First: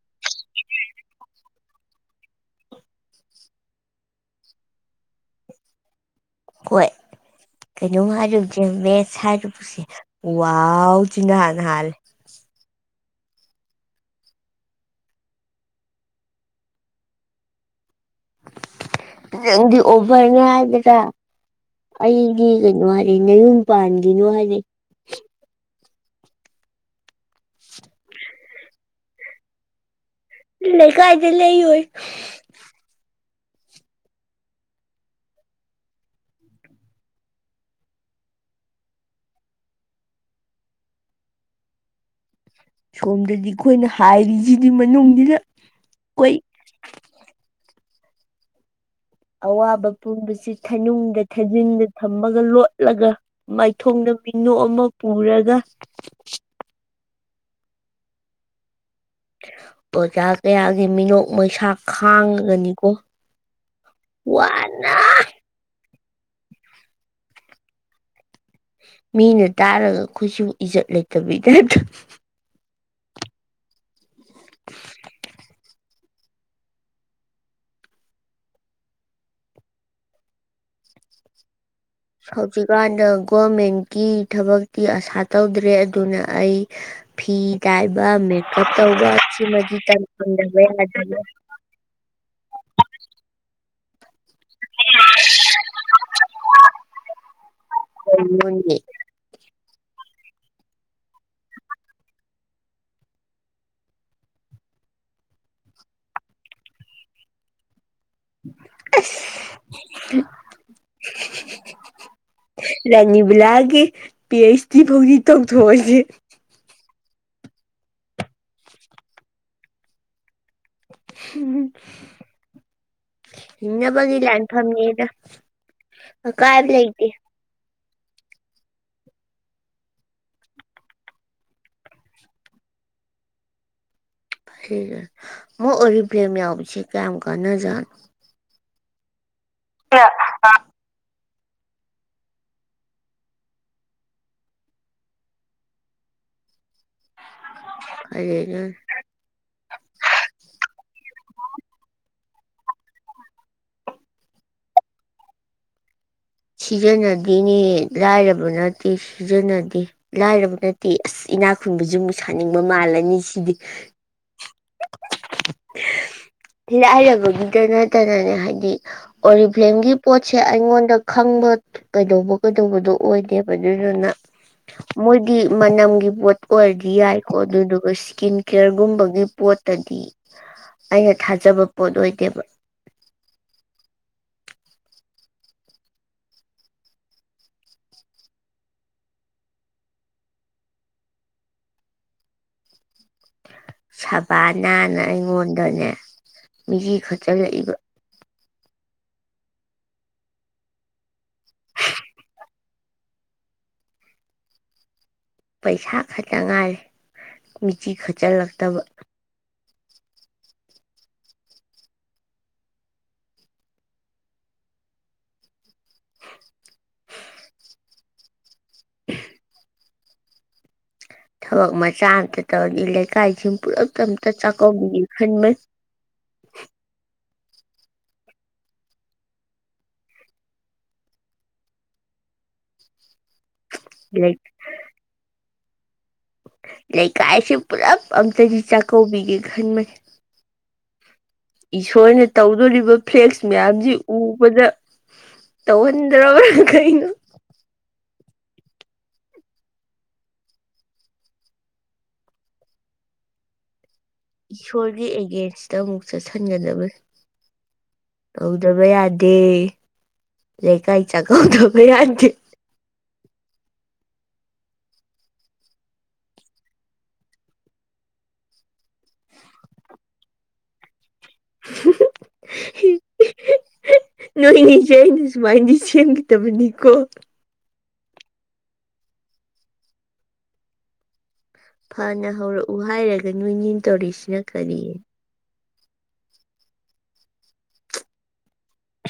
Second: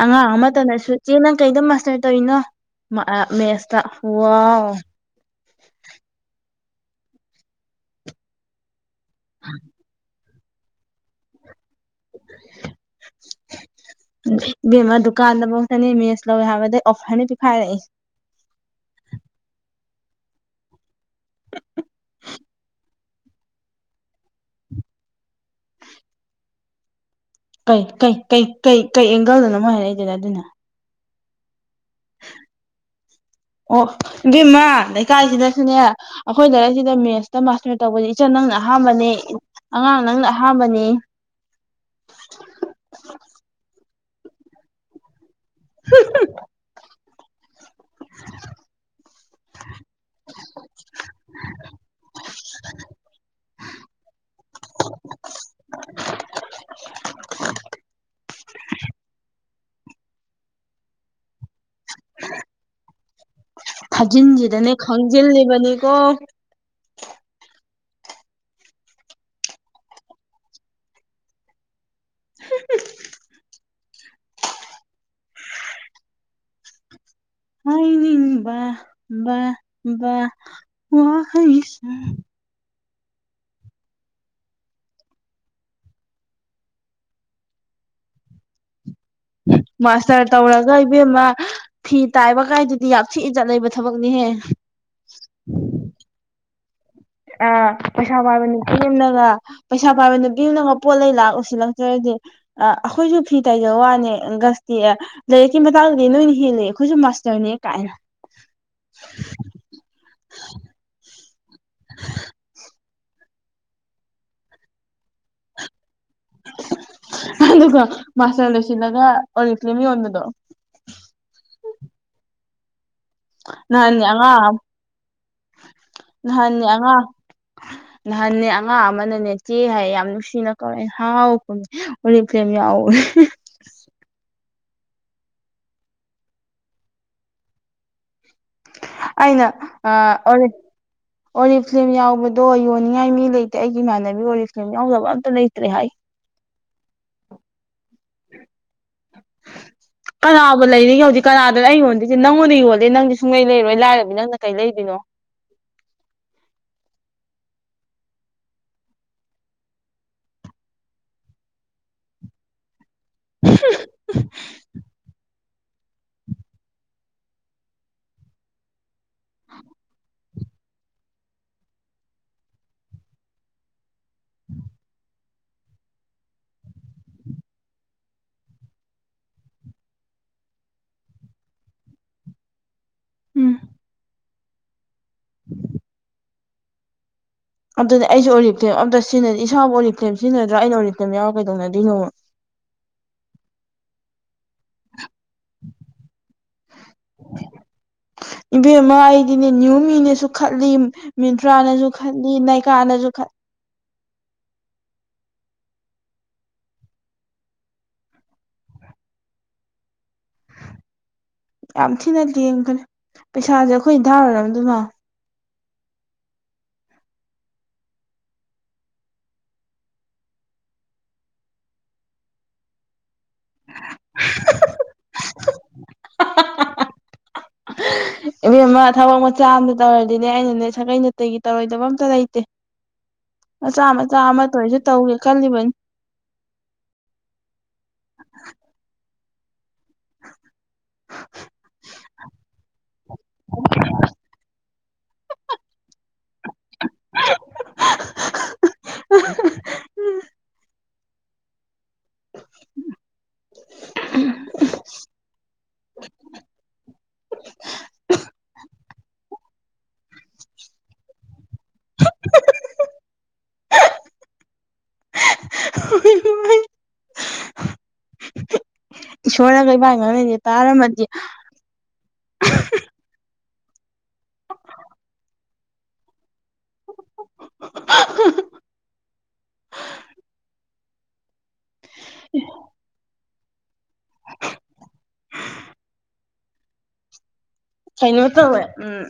ꯑꯉꯥꯡ ꯑꯃꯇꯗꯁꯨ ꯏꯆꯦ ꯅꯪ ꯀꯩꯗ ꯃꯥꯁꯇꯔ ꯇꯧꯔꯤꯅꯣ ꯃꯦꯁꯇ ꯋꯥꯎ ꯍꯣꯏ ꯀꯩꯅꯣꯝ ꯍꯥꯏꯔꯨꯁꯦ ꯃꯦꯁ ꯍꯥꯏꯔꯨꯕꯁꯦ ꯋꯥꯎꯖꯤꯅ ꯍꯥꯟꯅ ꯍꯥꯜꯂꯦ [inaudible] ꯏꯕꯦꯝꯃ ꯗꯨꯀꯥꯟꯗꯐꯥꯎꯛꯇꯅꯤ ꯃꯦꯁ ꯂꯧꯋꯦ ꯍꯥꯏꯕꯗ ꯑꯩ ꯑꯣꯐꯔꯅ ꯄꯤꯈꯥꯏꯔꯛꯏ ꯍ ꯅꯪꯗꯤ ꯑꯣꯕꯔꯅꯦ ꯍꯥꯏꯕꯦꯗ ꯑꯩꯒꯤ ꯀꯩꯅꯣ ꯍꯥꯏꯔ ꯅꯌꯨꯝꯄꯥꯟꯒꯤꯅꯣ ꯍꯥꯏꯔꯛꯢ ꯀꯩꯩ ꯀꯩ ꯀꯩ ꯑꯦꯡꯒꯜꯗꯅꯣ ꯃꯣꯢ ꯍꯥꯏꯔꯛꯏꯗꯨꯅ ꯑꯗꯨꯅ ꯗꯤ ꯂꯩ ꯑꯣꯏ [inaudible] ꯑꯣ ꯏꯕꯦꯝꯃꯥ ꯂꯩꯀꯥꯏꯁꯤꯗꯁꯨꯅꯦ ꯑꯩꯈꯣꯏ ꯂꯥꯏꯔꯤꯛꯁꯤꯗ ꯃꯦꯠꯁꯇ ꯃꯥꯁꯇꯔ ꯇꯧꯕꯁꯤ ꯏꯆꯟ ꯅꯪꯅ ꯑꯍꯥꯥꯟꯕꯅꯤ ꯑꯉꯥꯡ ꯅꯪꯅ ꯑꯍꯥꯝꯕꯅꯤ ꯁꯣꯝꯗꯗꯤ ꯑꯩꯈꯣꯏꯅ ꯍꯥꯏꯔꯤꯁꯤꯗꯤ ꯃꯅꯨꯡꯁꯤꯗ ꯑꯩꯈꯣꯏ ꯑꯋꯥꯕ ꯄꯨꯨꯝꯕꯁꯤ ꯊꯅꯨꯡꯗ ꯊꯥꯖꯤꯟꯗ ꯊꯝꯃꯒ ꯂꯣꯠꯂꯒ ꯃꯥꯏꯊꯣꯡꯗ ꯃꯤꯅꯣꯛ ꯑꯃ ꯄꯨꯔꯒ [inaudible] ꯑꯣꯖꯥ ꯀꯌꯥꯒꯤ ꯃꯤꯅꯣꯛ ꯃꯩꯁꯥ ꯈꯥꯡꯉꯒꯅꯤꯀꯣ ꯈꯥꯖꯤꯟꯁꯤꯗꯅꯦ ꯋꯥꯅ ꯈꯪꯖꯤꯜꯂꯤꯕꯅꯤꯀꯣ ꯃꯤꯅ ꯇꯥꯔꯒ ꯑꯩꯈꯣꯏꯁꯨ ꯏꯖꯠ ꯂꯩꯇꯕꯤꯗ ꯍꯍ ꯍꯥꯏꯅꯤꯡꯕ ꯕ ꯕ ꯋꯥꯍꯩꯁꯦ ꯍꯧꯖꯤꯛꯀꯥꯟꯗ ꯒꯣꯔꯃꯦꯟꯀꯤ ꯊꯕꯛꯇꯤ ꯑꯁꯥ ꯇꯧꯗ꯭ꯔꯦ ꯑꯗꯨꯅ ꯑꯩ ꯐꯤ ꯇꯥꯏꯕ ꯃꯦꯀꯞ ꯇꯧꯕ ꯁꯤꯃꯗꯤ ꯃꯥꯁꯇꯔ ꯇꯝꯗꯕ ꯇꯧꯔꯒ ꯌꯥꯗꯕ ꯏꯕꯦꯝꯃ ꯐꯤ ꯇꯥꯏꯕ ꯀꯥꯏꯗꯨꯗꯤ ꯌꯥꯝ ꯊꯤ ꯏꯖꯠ ꯂꯩꯕ ꯊꯕꯛꯅꯤꯍꯦ ꯑ ꯄꯩꯁꯥꯕꯥꯢꯕ ꯀꯩꯅꯣꯅꯦ ꯅꯨꯄꯤ ꯑꯃꯅꯒ ꯄꯩꯁꯥ ꯄꯥꯏꯕ ꯅꯨꯄꯤ ꯑꯃꯅꯒ ꯄꯣꯠꯂ ꯂꯥꯛꯂꯨ ꯁꯤꯜꯂꯛꯇꯔꯗꯤ ꯑꯩꯈꯣꯏꯁꯨ ꯐꯤ ꯇꯥꯏꯖꯕ ꯋꯥꯅꯤ ꯒꯁ ꯑꯦ ꯂꯥꯏꯔꯤꯛꯀꯤ ꯃꯇꯥꯡꯗꯗꯤ ꯅꯣꯏꯅ ꯍꯦꯜꯂꯤ ꯑꯩꯈꯣꯏꯁꯨ ꯃꯥꯁꯇꯔꯅꯦ ꯀꯥꯏꯅ ꯑꯁ ꯔꯥꯅꯤꯕꯨ ꯂꯥꯛꯑꯒꯦ ꯄꯤ ꯑꯩꯆ ꯗꯤ ꯐꯥꯎꯗꯤ ꯇꯧꯊꯣꯛꯑꯁꯦ ꯑꯗꯨꯒ ꯃꯥꯁꯇꯔ ꯂꯣꯏꯁꯤꯜꯂꯒ ꯑꯣꯂꯤꯐ꯭ꯂꯦꯝ ꯌꯣꯟꯕꯗꯣ ꯅꯍꯥꯟꯅꯦ ꯍꯤꯡꯅꯕꯒꯤ ꯑꯉꯥꯡ ꯑꯃ ꯂꯥꯟꯐꯝꯅꯤꯗ ꯅꯍꯥꯟꯅꯦ ꯑꯀꯥꯢꯕ ꯑꯉꯥꯡ ꯂꯩꯇꯦ ꯅꯍꯥꯟꯅꯦ ꯑꯉꯥꯡ ꯑꯃꯅꯅꯦ ꯆꯦ ꯍꯥꯏꯌꯦ ꯌꯥꯝ ꯅꯨꯡꯁꯤꯅ ꯀꯧꯔꯛꯑꯦ ꯍꯥꯎꯅ ꯈꯨꯝꯃꯦ ꯑꯣꯔꯤꯐ꯭ꯂꯦꯝ ꯌꯥꯎ ꯍ ꯃꯣ ꯑꯣꯔꯤꯕ꯭ꯂꯦꯝ ꯌꯥꯎꯕꯁꯤ ꯀꯌꯥꯝ ꯀꯥꯟꯅꯖꯥꯠꯅꯣ ꯑꯩꯅ ꯑ ꯑꯣꯔꯦ ꯑꯣꯔꯤ ꯐ꯭ꯂꯦꯝ ꯌꯥꯎꯕꯗꯣ ꯌꯣꯟꯅꯤꯡꯉꯥꯏ ꯃꯤ ꯂꯩꯇꯦ ꯑꯩꯒꯤ ꯏꯃꯥꯟꯅꯕꯤ ꯑꯣꯔꯤ ꯐ꯭ꯂꯦꯝ ꯌꯥꯎꯗꯕ ꯑꯝꯇ ꯂꯩꯇ꯭ꯔꯦ ꯍꯥꯏ ꯀꯔꯤꯅꯣ ꯀꯅꯥꯕꯨ ꯂꯩꯔꯤꯒꯦ ꯍꯧꯖꯤꯛ ꯀꯅꯥꯗ ꯂꯩ ꯌꯣꯟꯗꯤ ꯁꯤ ꯅꯪꯉꯣꯟꯗ ꯌꯣꯜꯂꯦ ꯅꯪꯗꯤ ꯁꯨꯡꯂꯩ ꯂꯩꯔꯣꯏ ꯂꯥꯏꯔꯕ ꯅꯪꯅ ꯀꯩ ꯂꯩꯗꯣꯏꯅꯣ ꯁꯤꯖꯤꯟꯅꯗꯦꯅꯦ ꯂꯥꯏꯔꯕ ꯅꯠꯇꯦ ꯁꯤꯖꯤꯟꯅꯗꯦ ꯂꯥꯏꯔꯕ ꯅꯠꯇꯦ ꯑꯁ ꯏꯅꯥꯛ ꯈꯨ ꯑꯃꯨꯛ ꯁꯥꯅꯤꯡꯕ ꯃꯥꯜꯂꯅꯤ ꯁꯤꯗꯤ ꯁꯤꯗ ꯂꯥꯏꯔꯕꯒꯤꯗ ꯅꯠꯇꯅꯅꯦ ꯍꯥꯏꯗꯤ ꯑꯣꯂꯤꯐ꯭ꯂꯦꯝꯒꯤ ꯄꯣꯠ ꯁꯦ ꯑꯩꯉꯣꯟꯗ ꯈꯪꯕ ꯀꯩꯗꯧꯕ ꯀꯩꯗꯧꯕꯗꯣ ꯑꯣꯏꯗꯦꯕ ꯑꯗꯨꯗꯨꯅ ꯃꯣꯏꯗꯤ ꯃꯅꯝꯒꯤ ꯄꯣꯠ ꯑꯣꯏꯔꯗꯤ ꯌꯥꯏꯀꯣ ꯑꯗꯨꯗꯨꯒ ꯏꯁꯀꯤꯟ ꯀꯦꯌꯔꯒꯨꯝꯕꯒꯤ ꯄꯣꯠꯇꯗꯤ ꯑꯩꯅ ꯊꯥꯖꯕ ꯄꯣꯠ ꯑꯣꯏꯗꯦꯕ ꯎꯝ ꯎꯝ ꯑꯝꯅꯤ ꯑꯩꯁꯨ ꯑꯣꯔꯤꯞꯇꯦꯝ ꯑꯝꯇ ꯁꯤꯖꯤꯟꯅ ꯏꯁꯥꯕꯨ ꯑꯣꯔꯤꯞꯊꯦꯝ ꯁꯤꯖꯤꯟꯅꯗ꯭ꯔꯥ ꯑꯩꯅ ꯑꯣꯔꯤꯞꯇꯦꯝ ꯌꯥꯎꯔꯒ ꯀꯩꯗꯧꯅꯗꯣꯏꯅꯣ [inaudible] ꯁꯕꯥꯅꯥꯅ ꯑꯩꯉꯣꯟꯗꯅꯦ ꯃꯤꯁꯤ ꯈꯛꯇꯂꯛꯏꯕ ꯏꯕꯦꯝ ꯑꯃ ꯑꯩꯗꯤꯅꯦ ꯅꯤꯌꯨꯃꯤꯅꯁꯨ ꯈꯠꯂꯤ ꯃꯤꯟꯇ꯭ꯔꯥꯅꯁꯨ ꯈꯠꯂꯤ ꯅꯥꯏꯀꯥꯅꯁꯨ ꯈꯂꯤ ꯄꯩꯁꯥ ꯈꯛꯇ ꯉꯥꯏꯔꯦ ꯃꯤꯆꯤ ꯈꯠꯆꯤꯜꯂꯛꯇꯕ ꯌꯥꯝ ꯊꯤꯅ ꯂꯦꯒꯔꯦ ꯄꯩꯁꯥꯁꯦ ꯑꯩꯈꯣꯏ ꯊꯥꯔ ꯑꯣꯢꯔꯝꯗꯧ ꯃꯥꯂꯦ ꯑꯍ ꯊꯕꯛ ꯃꯆꯥꯥꯇ ꯇꯧꯔꯗꯤ ꯂꯩꯀꯥꯏꯁꯤ ꯄꯨꯔ ꯆꯥꯛꯀ ꯈꯟꯃꯦ ꯍꯥꯍꯥꯍꯥꯍꯥ ꯏꯕꯦꯝꯃ ꯊꯕꯛ ꯃꯆꯥ ꯑꯃꯝꯗ ꯇꯧꯔꯗꯤꯅꯦ ꯑꯩꯅꯅꯦ ꯁꯥꯒꯩ ꯅꯥꯇꯩꯒꯤ ꯇꯧꯔꯣꯏꯗꯕ ꯑꯝꯇ ꯂꯩꯇꯦ ꯃꯆꯥ ꯃꯆꯥ ꯑꯃꯇꯁꯨ ꯇꯧꯒꯦ ꯈꯜꯂꯤꯕꯅꯤ ꯂꯩꯀꯥꯏꯁꯦ ꯄꯨꯜꯂꯞ ꯑꯝꯇꯗꯤ ꯆꯥꯛꯀꯧꯕꯤꯒꯦ ꯈꯟꯕꯅꯤ ꯏꯁꯣꯔꯅ ꯇꯧꯗꯣꯔꯤꯕ ꯐ꯭ꯂꯦꯛꯁ ꯃꯌꯥꯝꯁꯤ ꯎꯕꯗ ꯇꯧꯍꯟꯗ꯭ꯔꯕ꯭ꯔꯥ ꯀꯩꯅꯣ ꯑꯍ ꯑꯍ ꯑꯍ ꯑꯍ ꯎꯝ ꯎ ꯏꯁꯣꯔꯒꯤ ꯑꯦꯒꯦꯟꯁꯇ ꯑꯃꯨꯛ ꯆꯠꯁꯤꯟꯒꯗꯕꯅꯤ ꯇꯧꯗꯕ ꯌꯥꯗꯦ ꯂꯩꯀꯥꯏ ꯆꯥꯛ ꯑꯣꯛ ꯊꯣꯡꯒꯦ ꯌꯥꯗꯦ ꯑꯣꯢꯃꯥ ꯏꯁꯣꯔꯅꯒ ꯏꯕꯥꯅꯤ ꯉꯥꯡꯅꯩꯖꯦ ꯇꯥꯔꯃꯗꯤ ꯍꯨꯍꯨꯍꯨ ꯍꯤ ꯅꯣꯏꯅꯦꯁꯦ ꯑꯩꯅ ꯁꯨꯃꯥꯏꯅꯗꯤ ꯁꯦꯝꯈꯤꯗꯕꯅꯤꯀꯣ ꯍꯥ ꯍꯥ ꯍꯥ ꯐꯅ ꯍꯧꯔꯛꯎ ꯍꯥꯏꯔꯒ ꯅꯣꯏꯅꯤꯅ ꯇꯧꯔꯤꯁꯤꯅ ꯀꯔꯤ ꯀꯩꯅꯣꯇꯧꯋꯦ ꯎꯝ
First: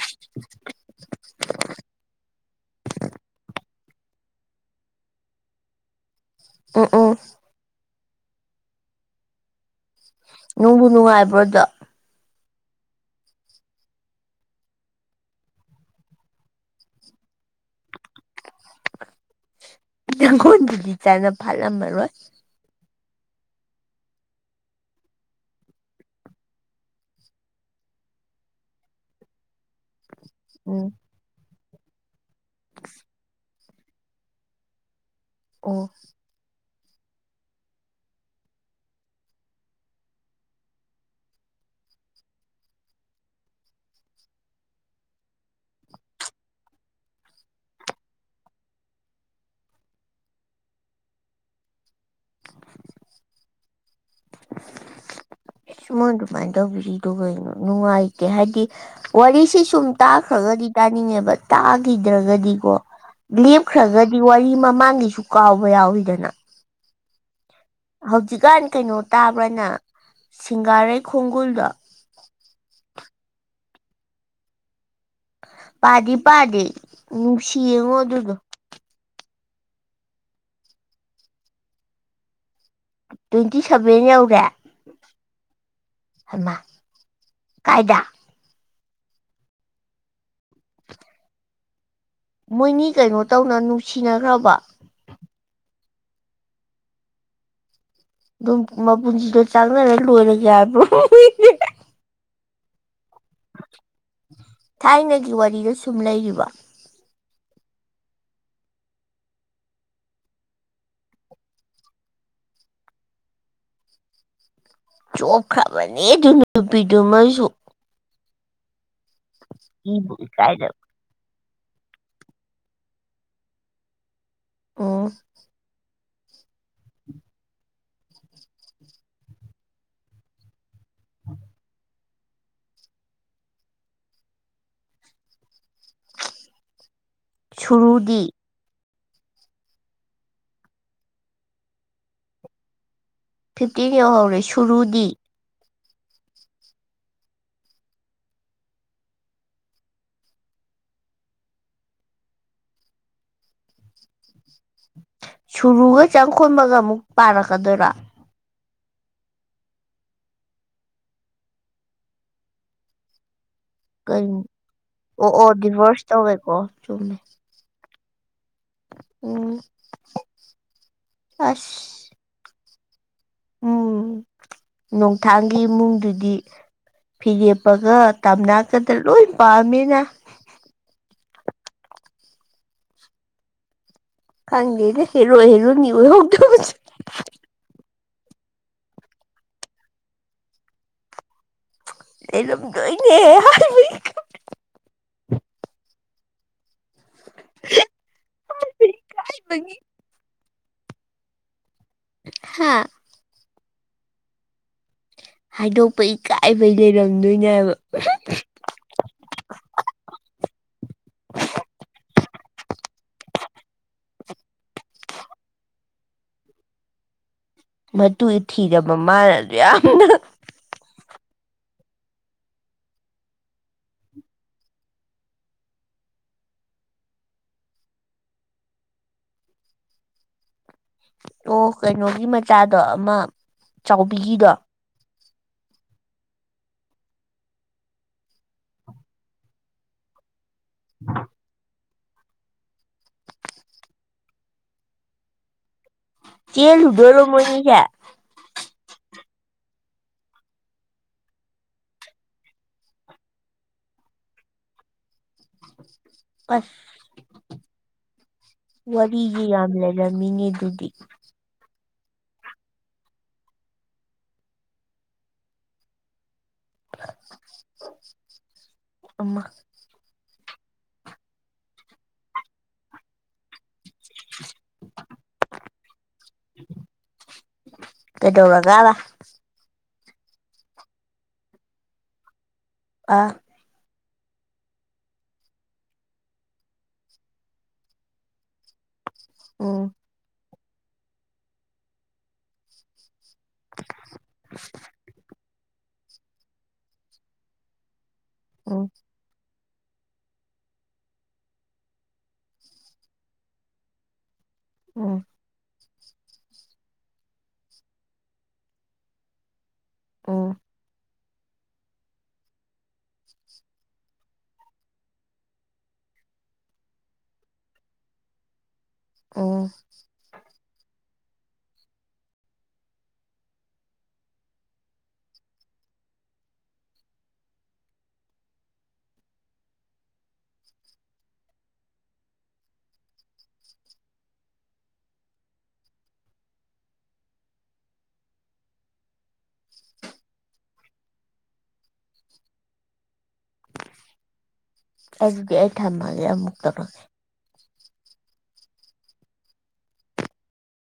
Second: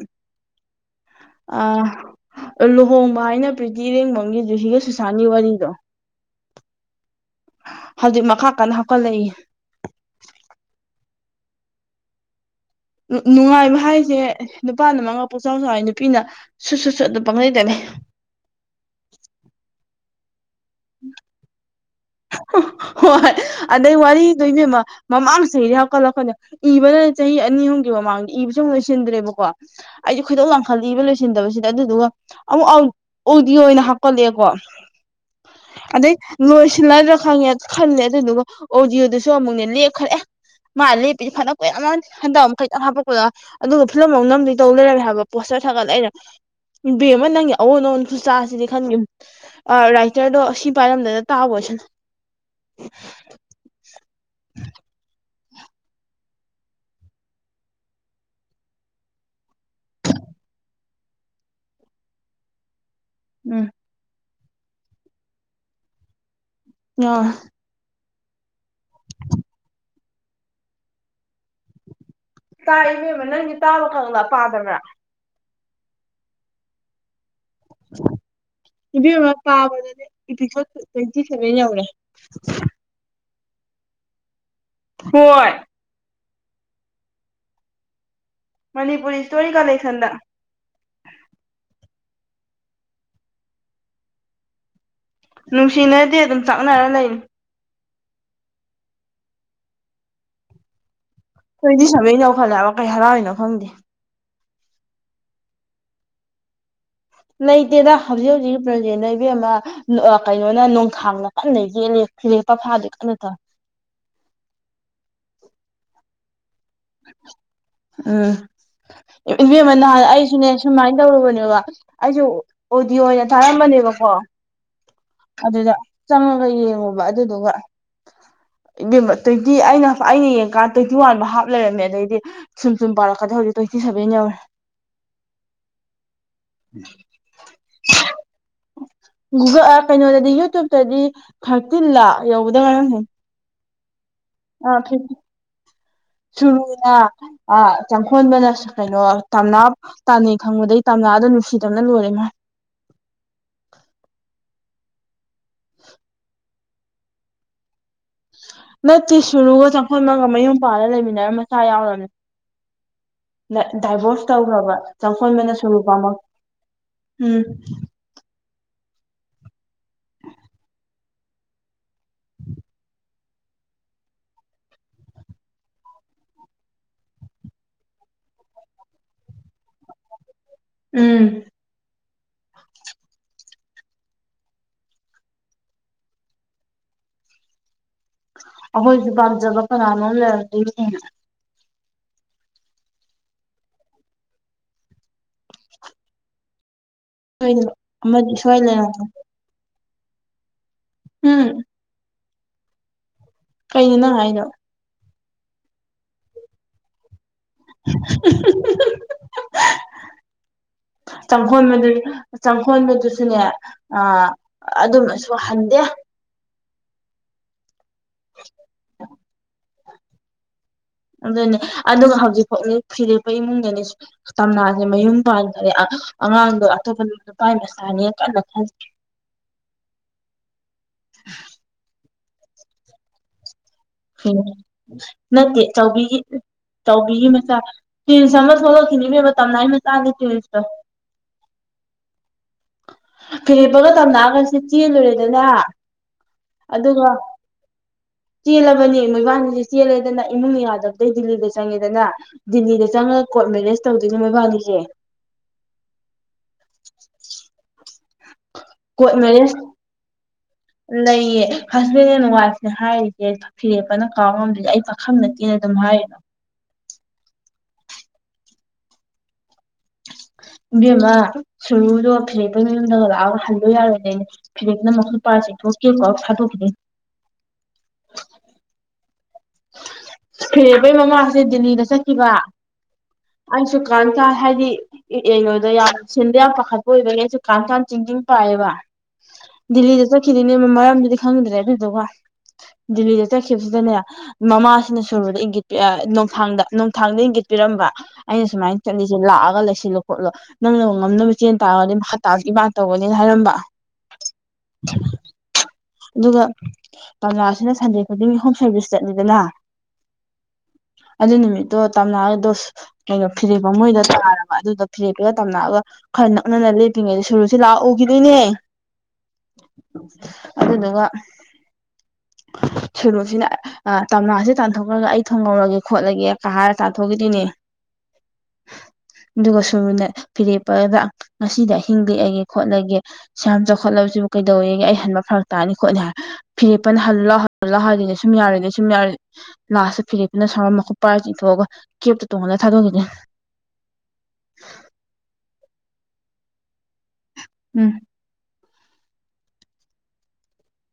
ꯑ ꯂꯨꯍꯣꯡꯕ ꯍꯥꯏꯅ ꯄ꯭ꯔꯤꯇꯤ ꯏꯔꯦꯡꯐꯝꯒꯤꯗꯨ ꯁꯤꯒ ꯁꯨꯁꯥꯟꯒꯤ ꯋꯥꯔꯤꯗꯣ ꯑ ꯎꯝ ꯍꯧꯖꯤꯛ ꯃꯈꯥ ꯀꯟꯅ ꯍꯥꯞꯀꯠꯂꯛꯏ ꯅꯨꯡꯕꯨ ꯅꯨꯡꯉꯥꯏꯕ꯭ꯔꯣꯗ ꯅꯨꯡꯉꯥꯏꯕ ꯍꯥꯏꯁꯦ ꯅꯨꯄꯥꯅ ꯃꯉꯥ ꯄꯣꯛꯆꯥꯎ ꯆꯥꯎꯥꯎ ꯅꯨꯄꯤꯅ ꯁꯨꯠ ꯁꯨꯠꯁꯨꯠ ꯑꯗꯨꯝ ꯄꯪꯅꯩꯇꯅꯤ [inaudible] ꯅꯪꯒꯣꯜꯗꯨꯗꯤ ꯆꯥꯅ ꯐꯥꯠꯂꯝꯃꯔꯣꯏ ꯍꯣꯏ ꯑꯗꯩ ꯋꯥꯔꯤꯗꯣ ꯏꯕꯦꯝꯃ ꯃꯃꯥꯡꯁꯨ ꯏꯔ ꯍꯧꯀꯠꯂꯛꯈꯠꯗ ꯏꯕꯅꯅ ꯆꯍꯤ ꯑꯅꯤ ꯑꯍꯨꯝꯒꯤ ꯃꯃꯥꯡꯗ ꯏꯕꯁꯨ ꯂꯣꯏꯁꯤꯟꯗ꯭ꯔꯦꯕꯀꯣ ꯑꯩꯁꯦ ꯈꯣꯏꯗꯧ ꯎꯝ ꯂꯥꯡꯈꯠꯂꯛꯏꯕ ꯂꯣꯏꯁꯤꯟꯗꯕꯁꯤꯗ ꯑꯗꯨꯗꯨꯒ ꯑꯃꯨꯛ ꯑꯣꯏꯅ ꯍꯥꯞꯀꯠꯂꯛꯑꯦꯀꯣ ꯑꯣ ꯑꯗꯩ ꯂꯣꯏꯁꯤꯜꯂ ꯈꯪꯉꯦ ꯈꯜꯂꯦ ꯑꯗꯨꯗꯨꯒ ꯑꯣꯗꯤꯑꯣꯗꯨꯁꯨ ꯑꯃꯨꯛꯅꯦ ꯂꯦꯛꯈ꯭ꯔꯦ ꯃꯥ ꯂꯦꯞꯄꯗꯤ ꯐꯅ ꯀꯨꯏꯔꯝꯃꯅꯤ ꯍꯟꯊ ꯑꯃ ꯃꯈꯩꯇꯪ ꯍꯥꯞꯄꯛꯄꯗ ꯑꯗꯨꯒ ꯐꯤꯂꯝ ꯑꯃ ꯅꯝꯗꯤ ꯇꯧ ꯂꯩꯔꯝꯃꯦ ꯍꯥꯏꯕ ꯄꯣꯁ ꯁꯥꯒꯠꯂꯩꯅ ꯏꯕꯦꯝꯃ ꯅꯪꯒꯤ ꯑꯑꯣꯟ ꯑꯑꯣꯟ ꯈꯨꯆꯁꯤꯗꯤ ꯈꯟꯗꯦ ꯑꯥ ꯔꯥꯏꯇꯔꯗꯣ ꯁꯤ ꯄꯥꯏꯔꯝꯗꯅ ꯇꯥꯛꯎꯔꯁꯥꯅꯨ꯫ [inaudible] [unintelligible] ꯃꯥꯟꯑꯗꯨꯃꯥꯏꯅ ꯇꯧꯕꯤꯔꯤꯗꯨ ꯀꯩꯒꯤꯅꯣ ꯅꯨꯡꯉꯥꯏꯇꯦ ꯍꯥꯏꯗꯤ ꯋꯥꯔꯤꯁꯤ ꯁꯨꯝ ꯇꯥꯈ꯭ꯔꯒꯗꯤ꯫ ꯇꯥꯅꯤꯡꯉꯦꯕ ꯇꯥꯈꯤꯗ꯭ꯔꯒꯗꯤꯀꯣ ꯎꯝ ꯂꯦꯞꯈ꯭ꯔꯒꯗꯤ ꯋꯥꯔꯤ ꯃꯃꯥꯡꯒꯤꯁꯨ ꯀꯥꯎꯕ ꯌꯥꯎꯋꯤꯗꯅ꯫ ꯌꯥꯎꯏ꯫ ꯍꯧꯖꯤꯛꯀꯥꯟ ꯀꯩꯅꯣ ꯇꯥꯕ꯭ꯔꯅ ꯅꯡ ꯁꯤꯡꯒꯥꯔꯩꯈꯣꯡ ꯇꯥꯏꯌꯦ ꯏꯕꯦꯝꯃ ꯅꯪꯗꯤ ꯇꯥꯕ ꯈꯪ ꯄꯥꯗꯕ꯭ꯔ꯫ ꯄꯥꯗꯤ ꯄꯥꯗꯤ ꯅꯨꯡꯁꯤꯌꯦꯉꯣ ꯑꯗꯨꯗꯣ꯫ ꯄꯥꯕꯎ ꯑꯗꯨꯗꯤ ꯏꯄꯤꯁꯣꯠ ꯇꯣꯋꯦꯟꯇꯤ ꯁꯚꯦꯟ ꯌꯧꯔꯦ꯫ ꯇꯣꯋꯦꯟꯇꯤ ꯁꯚꯦꯟ ꯌꯥꯧꯔꯦ꯫ ꯍꯣꯏ ꯍꯩꯃ ꯀꯥꯏꯗ꯫ ꯃꯅꯤꯄꯨꯔꯤ ꯏꯁꯇꯣꯔꯤ ꯀꯂꯦꯛꯁꯟꯗ꯫ ꯃꯣꯏꯅꯤ ꯀꯩꯅꯣ ꯇꯧꯅ ꯅꯨꯡꯁꯤꯅꯈ꯭ꯔꯕꯣ꯫ ꯅꯨꯡꯁꯤꯅꯗꯦ ꯑꯗꯨꯝ ꯆꯥꯛꯅꯔ ꯂꯩꯅꯤ꯫ ꯑꯗꯨꯝ ꯃꯄꯨꯟꯁꯤꯗꯣ ꯆꯥꯡꯅꯔ ꯂꯣꯏꯔꯒꯦ ꯍꯥꯏꯕ꯭ꯔꯣ꯫ ꯃꯣꯏꯅꯤ ꯐꯂꯦꯕ ꯀꯩ ꯍꯔꯥꯎꯔꯤꯅꯣ ꯈꯪꯗꯦ꯫ ꯊꯥꯏꯅꯒꯤ ꯋꯥꯔꯤꯗ ꯁꯨꯝ ꯂꯩꯔꯤꯕꯣ꯫ ꯂꯩꯇꯦꯗ ꯍꯧꯖꯤꯛ ꯍꯧꯖꯤꯛ ꯄ꯭ꯔꯖꯦꯟꯗ ꯏꯕꯦꯝꯃ ꯑꯥ ꯀꯩꯅꯣꯅ ꯅꯣꯡꯊꯥꯡꯅ ꯀꯟꯅ ꯌꯦꯠꯂꯤ꯫ [unintelligible] ꯆꯣꯞꯈ꯭ꯔꯕꯅꯤ ꯗꯨ ꯄꯤꯗꯨ ꯃꯁꯨ꯫ ꯎꯝ ꯏꯕꯦꯝꯃ ꯅꯍꯥꯟ ꯑꯩꯁꯨꯅꯦ ꯁꯨꯃꯥꯏꯅ ꯇꯧꯔꯨꯕꯅꯦꯕ ꯑꯩꯁꯨ ꯑꯣꯗꯤꯌꯣ ꯑꯣꯏꯅ ꯊꯥꯔꯝꯕꯅꯦꯕꯀꯣ ꯎꯝ ꯑꯗꯨꯗ ꯆꯪꯉꯒ ꯌꯦꯡꯉꯨꯕ ꯑꯗꯨꯗꯨꯒ ꯏꯕꯦꯝꯃ ꯇꯣꯋꯦꯟꯇꯤ ꯑꯩꯅ ꯑꯩꯅ ꯌꯦꯡꯀꯥꯟꯗ ꯇꯣꯋꯦꯟꯇꯤ ꯋꯥꯟꯕꯥꯎ ꯍꯥꯞ ꯂꯩꯔꯝꯃꯦ ꯑꯗꯩꯗꯤ ꯁꯨꯝ ꯁꯨꯝ ꯄꯥꯔꯛꯀꯗ ꯍꯧꯖꯤꯛ ꯇꯣꯋꯦꯟꯇꯤ ꯁꯚꯦꯟ ꯌꯧꯔꯦ꯫ ꯁꯨꯔꯨꯗꯤ꯫ ꯒꯨꯒꯜ ꯑꯥ ꯀꯩꯅꯣꯗꯗꯤ ꯌꯨꯇꯨꯞꯕꯇꯗꯤ ꯊꯥꯔꯇꯤꯟ ꯂꯥ ꯌꯧꯕꯗ ꯉꯥꯏꯈꯤꯅꯤ꯫ ꯐꯤꯞꯇꯤꯟ ꯌꯧꯍꯧꯔꯦ ꯁꯨꯔꯨꯗꯤ꯫ ꯁꯨꯔꯨꯅ ꯑꯥ ꯆꯪꯈꯣꯟꯕꯅ ꯀꯩꯅꯣ ꯇꯝꯅꯥ ꯇꯥꯅꯩ ꯈꯪꯕꯗꯒꯤ ꯇꯝꯅꯥꯗ ꯅꯨꯡꯁꯤꯗꯝꯅ ꯂꯣꯏꯔꯦ ꯏꯃꯥ꯫ ꯁꯨꯔꯨꯒ ꯆꯪꯈꯣꯕꯒ ꯑꯃꯨꯛ ꯄꯥꯔꯛꯀꯗꯣꯏꯔꯥ꯫ ꯅꯠꯇꯦ ꯁꯨꯔꯨꯒ ꯆꯪꯈꯣꯟꯕꯒ ꯃꯌꯨꯝ ꯄꯥꯜꯂ ꯂꯩꯃꯤꯟꯅꯔ ꯃꯆꯥ ꯌꯥꯎꯔꯝꯅꯤ꯫ ꯗꯥꯏꯚꯣꯔꯁ ꯀꯩꯅꯣ ꯇꯧꯈ꯭ꯔꯕ ꯑꯣ ꯑꯣ ꯆꯪꯈꯣꯟꯕꯅ ꯁꯨꯔꯨ ꯗꯤꯚꯣꯔꯁ ꯄꯥꯝꯃꯛ ꯇꯧꯋꯦꯀꯣ ꯎꯝ꯫ ꯑꯣ꯫ ꯑꯁ꯫ ꯎꯝ ꯅꯣꯡꯊꯥꯡꯒꯤ ꯏꯃꯨꯡꯗꯨꯗꯤ꯫ ꯐꯤꯔꯦꯞꯄꯒ ꯇꯝꯅꯥꯀꯗ ꯂꯣꯏ ꯄꯥꯝꯃꯤꯅꯦ꯫ ꯎꯝ꯫ ꯈꯪꯗꯦꯅꯦ ꯍꯦꯔꯣ ꯍꯤꯔꯣꯏꯅꯤ ꯑꯣꯏꯍꯧꯗꯕꯁꯦ꯫ ꯑꯩꯈꯣꯏꯁꯨ ꯄꯖꯕ ꯀꯅꯅꯣꯝ ꯂꯩꯔꯝꯗꯣꯏꯅꯤ꯫ ꯂꯩꯔꯝꯗꯣꯏꯅꯦ꯫ ꯑꯃꯗꯤ ꯁꯣꯏ ꯂꯩꯔꯝꯒꯅꯤ꯫ ꯎꯝ꯫ ꯍꯥꯥ꯫ ꯀꯩꯅꯅꯣ ꯉꯪ ꯍꯥꯏꯗꯣ꯫ ꯍꯥꯏꯗꯣꯛꯄ ꯏꯀꯥꯏꯕꯩ ꯂꯩꯔꯝꯗꯣꯏꯅꯦꯕ꯫ ꯆꯪꯐꯣꯟ ꯃꯗꯤ ꯆꯪꯈꯣꯟꯕꯗꯨꯁꯨꯅꯦ ꯑ ꯑꯗꯨꯝꯁꯨꯍꯟꯗꯦ ꯃꯇꯨ ꯏ ꯊꯤꯔꯕ ꯃꯥꯅ ꯑꯗꯨ ꯌꯥꯝꯅ ꯑꯗꯨꯅꯦ ꯑꯗꯨꯒ ꯍꯧꯖꯤꯛꯐꯥꯎꯗꯤ ꯐꯤꯔꯦꯞꯄ ꯏꯃꯨꯡꯗꯅꯤ ꯇꯝꯅꯥꯁꯦ ꯃꯌꯨꯝ ꯄꯥꯟꯈ꯭ꯔꯦ ꯑꯉꯥꯡꯗꯣ ꯑꯇꯣꯞꯄ ꯅꯨꯄꯥꯥꯏ ꯃꯆꯥꯅꯤꯅ ꯀꯟꯅ ꯈꯜꯂꯤ ꯑꯣ ꯀꯩꯅꯣꯒꯤ ꯃꯆꯥꯗꯣ ꯑꯃ ꯎꯝ ꯆꯥꯎꯕꯤꯒꯤꯗꯣ ꯅꯠꯇꯦ ꯆꯥꯎꯕꯤꯒꯤ ꯇꯧꯕꯤꯒꯤ ꯃꯆꯥ ꯇꯋꯔꯤꯁ ꯑꯃ ꯊꯣꯛꯂꯛꯈꯤꯅꯤꯅꯦꯕ ꯇꯝꯅꯥꯏ ꯃꯆꯥꯅꯦ ꯇ꯭ꯔꯤꯟꯁꯇꯣ ꯑ ꯐꯤꯔꯦꯞꯄꯒ ꯇꯝꯅꯑꯒꯁꯤ ꯆꯦꯜꯂꯨꯔꯦꯗꯅ ꯆꯦꯜꯗꯔꯣ ꯃꯅꯤꯒ ꯅꯦ ꯃꯣꯏꯕꯥꯅꯤꯁꯦ ꯆꯦꯜꯂꯦꯗꯅ ꯏꯃꯨꯡꯅ ꯌꯥꯗꯕꯗꯩ ꯗꯤꯜꯂꯤꯗ ꯆꯪꯉꯦꯗꯅ ꯗꯤꯜꯂꯤꯗ ꯆꯪꯉꯒ ꯀꯣꯔꯠ ꯃꯦꯖ ꯇꯧꯗꯅꯦ ꯃꯕꯥꯅꯤꯒꯦ ꯑꯁ ꯋꯥꯔꯤꯁ ꯌꯥꯝ ꯂꯩꯔꯝꯃꯤꯉꯤ ꯅꯌꯦ ꯍꯁꯕꯦꯟ ꯑꯦꯟ ꯋꯥꯏꯐꯅꯦ ꯍꯥꯏꯔꯤꯁꯦ ꯐꯤꯔꯦꯞꯄꯅ ꯀꯥꯎ ꯉꯝꯗ꯭ꯔꯗꯤꯦ ꯑꯩ ꯄꯥꯈꯝ ꯅꯠꯇꯦꯅ ꯑꯗꯨꯝ ꯍꯥꯏꯔꯤꯅ ꯑꯃ ꯏꯕꯦꯝꯃ ꯁꯨꯔꯨꯗꯣ ꯐꯤꯔꯦꯄꯒꯤ ꯌꯨꯝꯗꯒ ꯂꯥꯛꯑꯣꯒ ꯍꯟꯂꯣ ꯌꯥꯔꯣꯏ ꯐꯤꯔꯦꯅ ꯃꯈꯁꯨ ꯄꯁꯤꯦ ꯊꯣꯛꯣꯛꯀꯦꯀꯣ ꯊꯥꯗꯣꯛꯈꯤꯗꯦ ꯀ ꯗꯣꯔꯒꯥꯥ ꯑꯦꯕꯩ ꯃꯃꯥꯁꯦ ꯗꯗꯤꯜꯂꯤꯗ ꯆꯠꯈꯤꯕ ꯑꯥ ꯑꯩꯁꯨ ꯀ ꯀꯥꯟ ꯍꯥꯏꯗꯤ ꯀꯩꯅꯣꯗ ꯌꯥꯝ ꯁꯤꯟꯗ ꯌꯥꯝ ꯄꯥꯈꯠꯄ ꯑꯣꯏꯕꯅꯦꯁꯨ ꯀ ꯀꯥꯟ ꯆꯤꯡꯖꯤꯡ ꯄꯥꯏꯑꯦꯕ ꯎꯝ ꯗꯤꯜꯂꯤꯗ ꯆꯠꯈꯤꯗꯅꯦ ꯃꯔꯝꯗꯨꯗꯤ ꯈꯪꯗ꯭ꯔꯦ ꯑꯗꯨꯗꯨꯒ ꯗꯤꯜꯂꯤꯗ ꯆꯠꯈꯤꯕꯁꯤꯗꯅꯦ ꯃꯃꯥꯁꯤꯅ ꯁꯨꯔꯨꯗ ꯏꯪꯒꯤꯠ ꯄꯣꯡꯊꯥꯡꯗ ꯅꯨꯡꯊꯥꯡꯗ ꯏꯪꯒꯤꯠ ꯄꯤꯔꯝꯕ ꯑꯩꯅ ꯁꯨꯃꯥꯏꯅ ꯎꯝ ꯆꯠꯂꯤꯁꯦ ꯂꯥꯛꯑꯒ ꯁꯤꯜꯂꯣ ꯈꯣꯠꯂꯣ ꯅꯪꯅ ꯉꯝꯅꯕ ꯆꯦꯟ ꯇꯥꯔꯗꯤ ꯍꯇꯥ ꯏꯃꯥ ꯇꯧꯒꯅꯤꯅ ꯍꯥꯏꯔꯝꯕ ꯎꯝ ꯑꯗꯨꯒ ꯄꯥꯁꯤꯅ ꯁꯟꯗꯦ ꯈꯨꯗꯤꯡꯒꯤ ꯍꯣꯝ ꯁꯥꯔꯚꯤꯁ ꯆꯠꯂꯤꯗꯅ ꯎ ꯑꯗꯨ ꯅꯨꯃꯤꯠꯇꯣ ꯇꯝꯅꯥꯛꯗꯣ ꯀꯩꯅꯣ ꯐꯤꯔꯦꯞꯄ ꯃꯣꯏꯗ ꯇꯥꯔꯕ ꯑꯗꯨꯗ ꯐꯤꯔꯦꯞꯄꯒ ꯇꯝꯅꯥꯛꯑꯒ ꯈꯔ ꯅꯛꯅꯅ ꯂꯦꯇ꯭ꯔꯤꯉꯩꯗ ꯁꯨꯔꯨꯁꯦ ꯂꯥꯛꯎꯈꯤꯗꯣꯏꯅꯦ ꯎꯝ ꯑꯗꯨꯗꯨꯒ ꯁꯦꯔꯨꯁꯤꯅ ꯑ ꯇꯝꯅꯥꯁꯤꯦ ꯇꯥꯟꯊꯣꯛꯈ꯭ꯔꯒ ꯑꯩ ꯊꯣꯡꯍꯧꯔꯒꯦ ꯈꯣꯠꯂꯒꯦ ꯀ ꯍꯥꯏꯔ ꯇꯥꯟꯊꯣꯛꯈꯤꯗꯨꯣꯏꯅꯦ [unintelligible] ꯑꯗꯨꯒ ꯁꯨꯔꯨꯅ ꯐꯤꯔꯦꯞꯄꯗ ꯉꯁꯤꯗ ꯍꯤꯡ ꯂꯤꯦꯛꯛꯑꯒꯦ ꯈꯣꯠꯂꯒꯦ ꯁ ꯌꯥꯝ ꯆꯥꯎꯈꯠꯂ ꯁꯤꯕꯨ ꯀꯩꯗꯧꯋꯦ ꯑꯩ ꯍꯟꯕ ꯐꯔꯛ ꯇꯥꯅꯤ ꯈꯣꯠꯅꯤ ꯍꯥꯏ ꯐꯤꯔꯦꯄꯅ ꯍꯜ ꯂꯑꯣ ꯍꯜ ꯂꯥꯎꯑꯣ ꯍꯥꯏꯗꯣꯏꯅ ꯁꯨꯝ ꯌꯥꯔꯣꯏꯗ ꯁꯨꯝ ꯌꯥꯔꯦ ꯂꯥꯁꯇ ꯐꯤꯔꯦꯞꯇꯅ ꯁꯥꯎꯔ ꯃꯈꯨꯞ ꯄꯥꯏꯔ ꯏꯊꯣꯛꯑꯒ ꯀꯦꯞꯇ ꯇꯣꯡꯉꯅ ꯊꯥꯗꯣꯛꯈꯤꯅꯦ ꯑ ꯑꯦꯁ ꯕꯤ ꯑꯥꯏ ꯊꯝꯃꯒꯦ ꯑꯃꯨꯛ ꯇꯧꯔꯒꯦ ꯎꯝ